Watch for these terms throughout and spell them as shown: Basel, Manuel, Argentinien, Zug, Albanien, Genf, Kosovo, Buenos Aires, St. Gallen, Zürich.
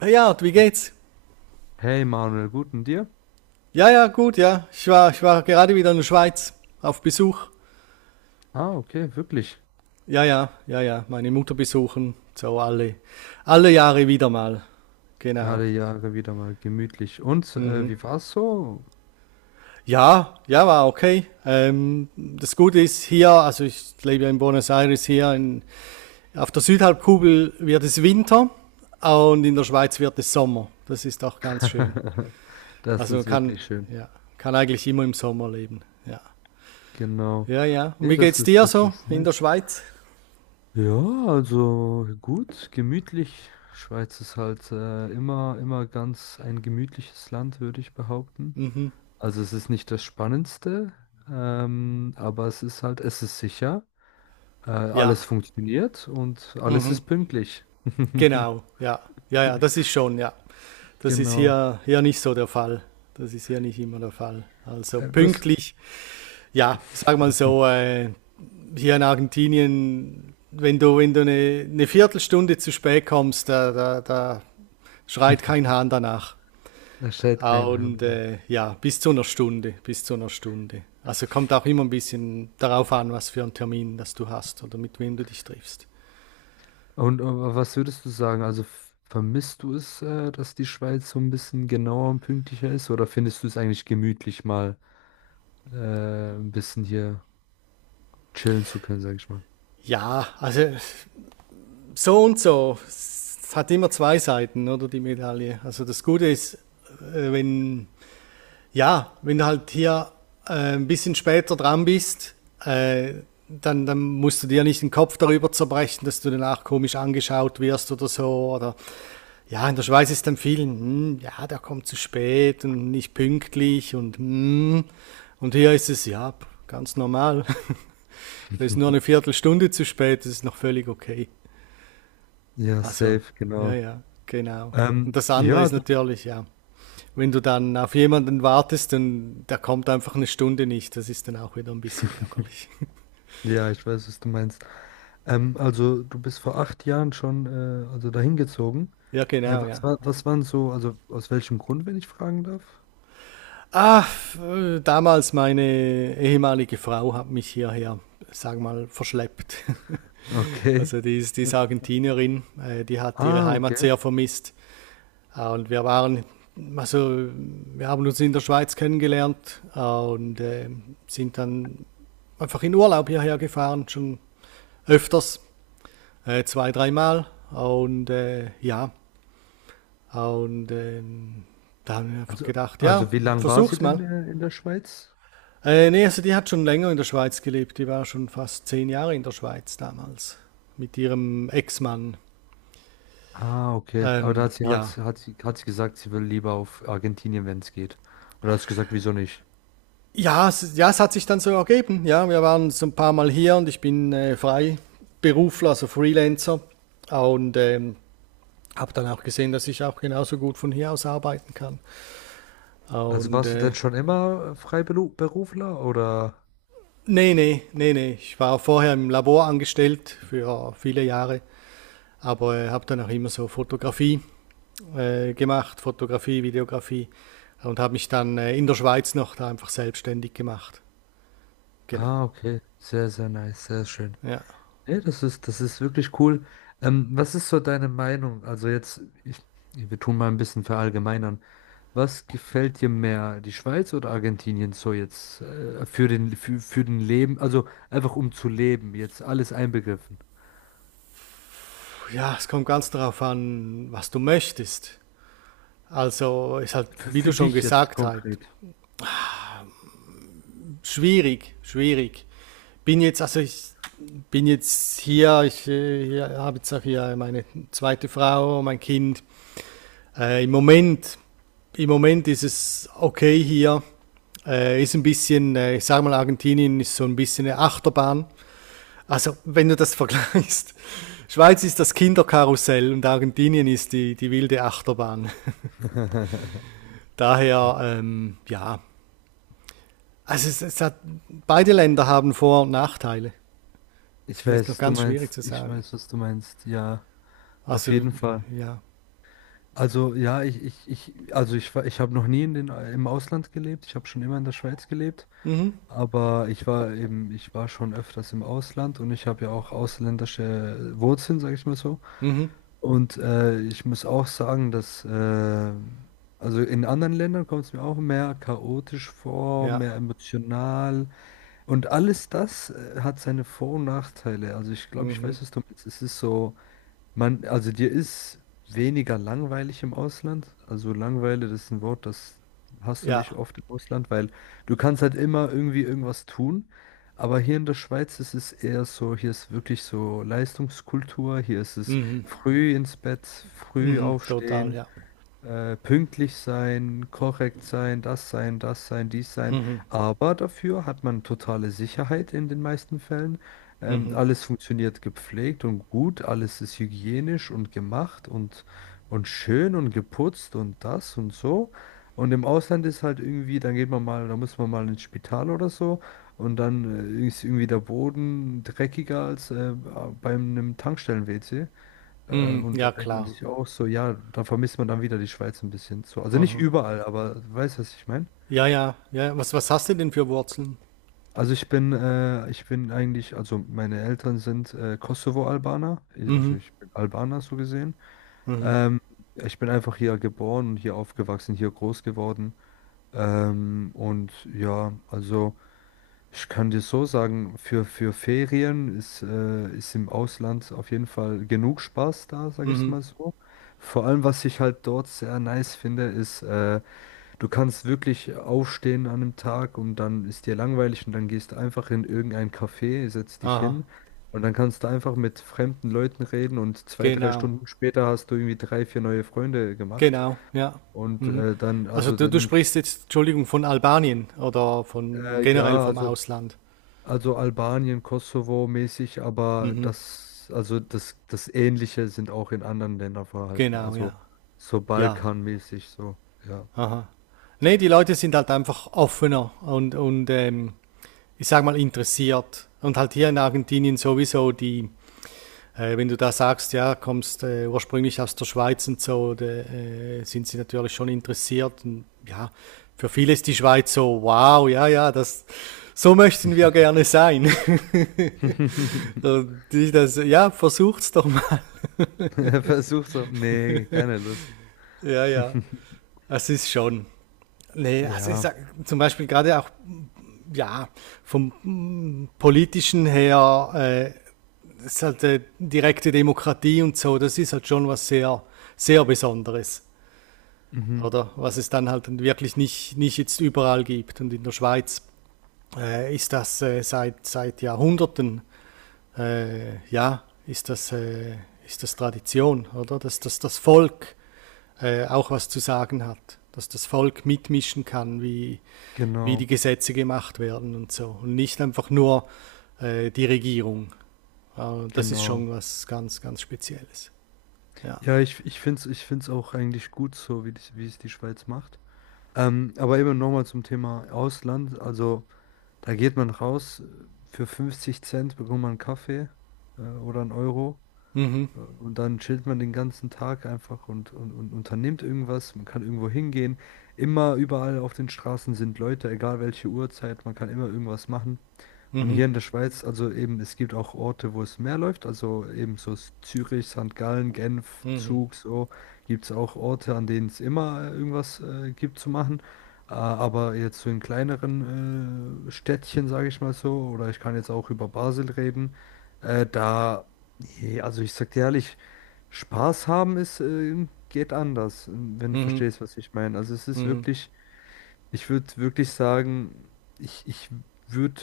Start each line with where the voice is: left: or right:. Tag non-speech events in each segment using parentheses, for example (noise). right: Hey Art, wie geht's?
left: Hey Manuel, guten dir?
right: Ja, ja, gut, ja. Ich war gerade wieder in der Schweiz auf Besuch.
left: Ah, okay, wirklich.
right: Ja, ja, ja, ja. Meine Mutter besuchen. So alle Jahre wieder mal. Genau.
left: Alle Jahre wieder mal gemütlich. Und
right: Mhm.
left: wie war's so?
right: Ja, ja, war okay. Das Gute ist hier, also ich lebe ja in Buenos Aires hier, auf der Südhalbkugel wird es Winter und in der Schweiz wird es Sommer. Das ist auch ganz schön.
left: (laughs) Das
right: Also man
left: ist
right: kann,
left: wirklich schön.
right: ja, kann eigentlich immer im Sommer leben. Ja.
left: Genau.
right: Ja, ja. Und
left: Nee,
right: wie
left: das
right: geht's
left: ist,
right: dir
left: das
right: so
left: ist
right: in der
left: nice.
right: Schweiz?
left: Ja, also gut, gemütlich. Schweiz ist halt immer ganz ein gemütliches Land, würde ich behaupten. Also es ist nicht das Spannendste, aber es ist halt, es ist sicher. Alles
right: Ja,
left: funktioniert und alles ist pünktlich.
right: genau. Ja, ja, ja, das
left: (laughs)
right: ist schon, ja. Das ist
left: Genau.
right: hier, nicht so der Fall. Das ist hier nicht immer der Fall. Also
left: Du hast.
right: pünktlich, ja, sag mal
left: (laughs)
right: so, hier in Argentinien, wenn du, wenn du eine, Viertelstunde zu spät kommst, da schreit kein Hahn danach.
left: Da schreit
right: Ah,
left: kein Hahn
right: und
left: danach.
right: ja, bis zu einer Stunde, bis zu einer Stunde. Also kommt auch immer ein bisschen darauf an, was für einen Termin das du hast oder mit wem du dich triffst.
left: Und was würdest du sagen? Also vermisst du es, dass die Schweiz so ein bisschen genauer und pünktlicher ist? Oder findest du es eigentlich gemütlich, mal ein bisschen hier chillen zu können, sag ich mal?
right: Ja, also so und so. Es hat immer zwei Seiten, oder die Medaille. Also das Gute ist, wenn ja, wenn du halt hier ein bisschen später dran bist, äh, dann musst du dir nicht den Kopf darüber zerbrechen, dass du danach komisch angeschaut wirst oder so. Oder ja, in der Schweiz ist dann vielen, hm, ja, der kommt zu spät und nicht pünktlich und hm. Und hier ist es, ja, ganz normal. (laughs) Da ist nur
left: (laughs)
right: eine Viertelstunde zu spät, das ist noch völlig okay.
left: Ja,
right: Also,
left: safe,
right: ja,
left: genau.
right: ja, genau. Und das andere
left: Ja,
right: ist natürlich, ja, wenn du dann auf jemanden wartest und der kommt einfach eine Stunde nicht, das ist dann auch wieder ein bisschen ärgerlich.
left: ja, ich weiß, was du meinst. Also du bist vor 8 Jahren schon also dahin gezogen.
right: (laughs) Ja, genau,
left: Was
right: ja.
left: war, was waren so, also aus welchem Grund, wenn ich fragen darf?
right: Ah, damals meine ehemalige Frau hat mich hierher, sag mal, verschleppt. (laughs)
left: Okay.
right: Also die ist Argentinierin, die hat ihre
left: Ah,
right: Heimat
left: okay.
right: sehr vermisst. Und wir waren, also wir haben uns in der Schweiz kennengelernt, und sind dann einfach in Urlaub hierher gefahren, schon öfters, zwei, dreimal. Und ja, und da haben wir einfach
left: Also,
right: gedacht,
left: also
right: ja,
left: wie lange war sie
right: versuch's
left: denn
right: mal.
left: in der Schweiz?
right: Nee, also die hat schon länger in der Schweiz gelebt. Die war schon fast 10 Jahre in der Schweiz damals mit ihrem Ex-Mann.
left: Ah, okay. Aber da
right: Ja,
left: hat sie gesagt, sie will lieber auf Argentinien, wenn es geht. Und da hast du gesagt, wieso nicht?
right: ja, es, ja, es hat sich dann so ergeben. Ja, wir waren so ein paar Mal hier und ich bin Freiberufler, also Freelancer. Und habe dann auch gesehen, dass ich auch genauso gut von hier aus arbeiten kann.
left: Also
right: Und
left: warst du denn schon immer Freiberufler oder?
right: nee, nee, nee, nee. Ich war vorher im Labor angestellt für viele Jahre, aber habe dann auch immer so Fotografie gemacht, Fotografie, Videografie und habe mich dann in der Schweiz noch da einfach selbstständig gemacht. Genau,
left: Ah, okay. Sehr, sehr nice, sehr schön.
right: ja.
left: Nee, das ist wirklich cool. Was ist so deine Meinung? Also jetzt, wir tun mal ein bisschen verallgemeinern. Was gefällt dir mehr, die Schweiz oder Argentinien so jetzt für den Leben, also einfach um zu leben, jetzt alles einbegriffen.
right: Ja, es kommt ganz darauf an, was du möchtest. Also ist halt,
left: Für,
right: wie du
left: für
right: schon
left: dich jetzt
right: gesagt hast,
left: konkret.
right: schwierig, schwierig. Also ich bin jetzt hier, habe jetzt auch hier meine zweite Frau, mein Kind. Äh, Im Moment, im Moment ist es okay hier. Ist ein bisschen, ich sag mal, Argentinien ist so ein bisschen eine Achterbahn. Also wenn du das (laughs) vergleichst, Schweiz ist das Kinderkarussell und Argentinien ist die wilde Achterbahn.
left: (laughs)
right: Daher, ja, also es hat, beide Länder haben Vor- und Nachteile. Es
left: Ich
right: ist
left: weiß,
right: noch
left: was du
right: ganz schwierig
left: meinst.
right: zu
left: Ich
right: sagen.
left: weiß, was du meinst. Ja, auf
right: Also,
left: jeden Fall.
right: ja.
left: Also ja, ich also ich habe noch nie in den im Ausland gelebt. Ich habe schon immer in der Schweiz gelebt.
right: Mhm,
left: Aber ich war schon öfters im Ausland und ich habe ja auch ausländische Wurzeln, sage ich mal so.
right: mhm,
left: Und ich muss auch sagen, dass, also in anderen Ländern kommt es mir auch mehr chaotisch vor,
right: ja,
left: mehr emotional. Und alles das hat seine Vor- und Nachteile. Also ich glaube, ich weiß, was du meinst. Es ist so. Also dir ist weniger langweilig im Ausland. Also Langeweile, das ist ein Wort, das hast du nicht
right: ja,
left: oft im Ausland, weil du kannst halt immer irgendwie irgendwas tun. Aber hier in der Schweiz ist es eher so, hier ist wirklich so Leistungskultur, hier ist es früh ins Bett, früh
right: mhm, total,
left: aufstehen
right: ja.
left: pünktlich sein, korrekt sein, das sein, das sein, dies sein. Aber dafür hat man totale Sicherheit in den meisten Fällen.
right: Mhm,
left: Alles funktioniert gepflegt und gut, alles ist hygienisch und gemacht und schön und geputzt und das und so. Und im Ausland ist halt irgendwie, dann geht man mal, da muss man mal ins Spital oder so und dann ist irgendwie der Boden dreckiger als beim einem Tankstellen-WC.
right: mhm,
left: Und
right: ja,
left: dann denkt man
right: klar.
left: sich auch so, ja, da vermisst man dann wieder die Schweiz ein bisschen so. Also nicht
right: Mhm.
left: überall, aber du weißt, was ich meine?
right: Ja, ja, ja, was hast du denn für Wurzeln?
left: Also ich bin eigentlich, also meine Eltern sind Kosovo-Albaner, also ich bin Albaner so gesehen. Ähm, Ich bin einfach hier geboren und hier aufgewachsen, hier groß geworden. Und ja, also ich kann dir so sagen, für Ferien ist im Ausland auf jeden Fall genug Spaß da, sage ich es
right: Mhm,
left: mal so. Vor allem, was ich halt dort sehr nice finde, ist, du kannst wirklich aufstehen an einem Tag und dann ist dir langweilig und dann gehst du einfach in irgendein Café, setzt dich
right: aha,
left: hin und dann kannst du einfach mit fremden Leuten reden und zwei, drei
right: genau,
left: Stunden später hast du irgendwie drei, vier neue Freunde gemacht.
right: genau, ja.
left: Und
right: Mhm. Also du
left: dann
right: sprichst jetzt, Entschuldigung, von Albanien oder von generell
left: Ja,
right: vom
left: also,
right: Ausland.
left: also Albanien, Kosovo mäßig, aber
right: Mhm,
left: das Ähnliche sind auch in anderen Ländern vorhanden.
right: genau, ja,
left: Also so
right: ja,
left: Balkanmäßig, so, ja.
right: aha. Nee, die Leute sind halt einfach offener und ich sag mal interessiert. Und halt hier in Argentinien sowieso die, wenn du da sagst, ja, kommst ursprünglich aus der Schweiz und so, da, sind sie natürlich schon interessiert. Und, ja, für viele ist die Schweiz so, wow, ja, ja, das, so möchten wir gerne sein. (laughs)
left: (laughs)
right: Und die das, ja, versucht's doch mal. (laughs)
left: Versuch so. Nee, keine Lust.
right: Ja, ja,
left: (laughs)
right: es ist schon. Nee, also ich
left: Ja,
right: sag, zum Beispiel gerade auch ja, vom politischen her, ist halt direkte Demokratie und so, das ist halt schon was sehr, sehr Besonderes,
left: mhm,
right: oder? Was es dann halt wirklich nicht, nicht jetzt überall gibt. Und in der Schweiz ist das seit Jahrhunderten ja, ist das Tradition, oder? Dass das Volk auch was zu sagen hat, dass das Volk mitmischen kann, wie die
left: genau,
right: Gesetze gemacht werden und so. Und nicht einfach nur die Regierung. Das ist
left: genau.
right: schon was ganz, ganz Spezielles. Ja.
left: Ja, ich finde es ich find's auch eigentlich gut so, wie es die Schweiz macht. Aber eben nochmal zum Thema Ausland. Also. Da geht man raus, für 50 Cent bekommt man einen Kaffee oder einen Euro.
right: Mhm,
left: Und dann chillt man den ganzen Tag einfach und unternimmt irgendwas. Man kann irgendwo hingehen. Immer überall auf den Straßen sind Leute, egal welche Uhrzeit. Man kann immer irgendwas machen. Und hier
right: mhm,
left: in der Schweiz, also eben, es gibt auch Orte, wo es mehr läuft. Also eben so Zürich, St. Gallen, Genf,
right: mhm,
left: Zug, so gibt es auch Orte, an denen es immer irgendwas gibt zu machen. Aber jetzt so in kleineren Städtchen, sage ich mal so, oder ich kann jetzt auch über Basel reden. Da Nee, also ich sag dir ehrlich, Spaß haben ist, geht anders, wenn du
right: mhm,
left: verstehst, was ich meine. Also es ist
right: mhm,
left: wirklich, ich würde wirklich sagen, ich würde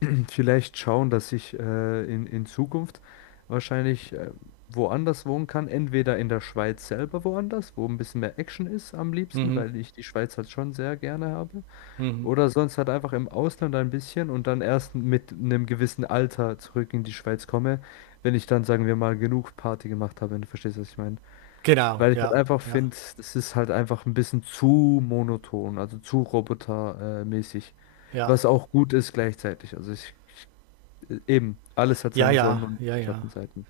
left: (clears throat) vielleicht schauen, dass ich in Zukunft wahrscheinlich woanders wohnen kann. Entweder in der Schweiz selber woanders, wo ein bisschen mehr Action ist am liebsten,
right: mhm,
left: weil ich die Schweiz halt schon sehr gerne habe.
right: mhm.
left: Oder sonst halt einfach im Ausland ein bisschen und dann erst mit einem gewissen Alter zurück in die Schweiz komme, wenn ich dann, sagen wir mal, genug Party gemacht habe, wenn du verstehst, was ich meine.
right: Genau,
left: Weil ich halt
right: ja,
left: einfach
right: ja,
left: finde, das ist halt einfach ein bisschen zu monoton, also zu robotermäßig.
right: ja.
left: Was auch gut ist gleichzeitig. Also ich eben, alles hat
right: Ja,
left: seine
right: ja,
left: Sonnen- und
right: ja, ja.
left: Schattenseiten.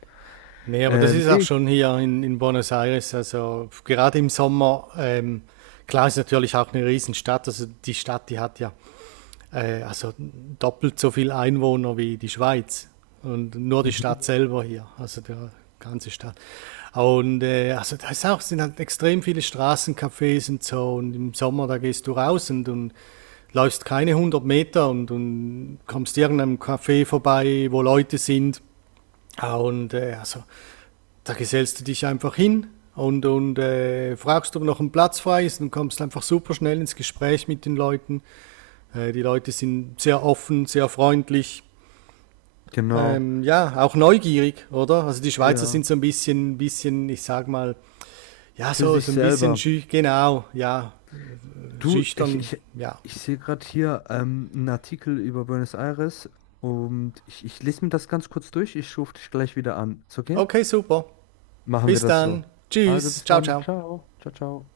right: Nee, aber das ist auch
left: Nee.
right: schon hier in Buenos Aires. Also gerade im Sommer, klar ist natürlich auch eine Riesenstadt. Also die Stadt, die hat ja also doppelt so viel Einwohner wie die Schweiz. Und nur die Stadt
left: Mhm.
right: selber hier, also der ganze Stadt. Und also da ist auch, sind halt extrem viele Straßencafés und so. Und im Sommer, da gehst du raus und läufst keine 100 Meter und kommst irgendeinem Café vorbei, wo Leute sind. Ah, und also da gesellst du dich einfach hin und fragst, ob noch ein Platz frei ist und kommst einfach super schnell ins Gespräch mit den Leuten. Die Leute sind sehr offen, sehr freundlich.
left: Genau.
right: Ja, auch neugierig, oder? Also die Schweizer
left: Ja.
right: sind so ein bisschen, bisschen, ich sag mal, ja,
left: Für
right: so,
left: sich
right: so ein bisschen
left: selber.
right: genau, ja,
left: Du,
right: schüchtern, ja.
left: ich sehe gerade hier einen Artikel über Buenos Aires und ich lese mir das ganz kurz durch. Ich rufe dich gleich wieder an. Ist okay?
right: Okay, super.
left: Machen wir
right: Bis
left: das so.
right: dann.
left: Also
right: Tschüss.
left: bis
right: Ciao,
left: dann.
right: ciao.
left: Ciao. Ciao, ciao.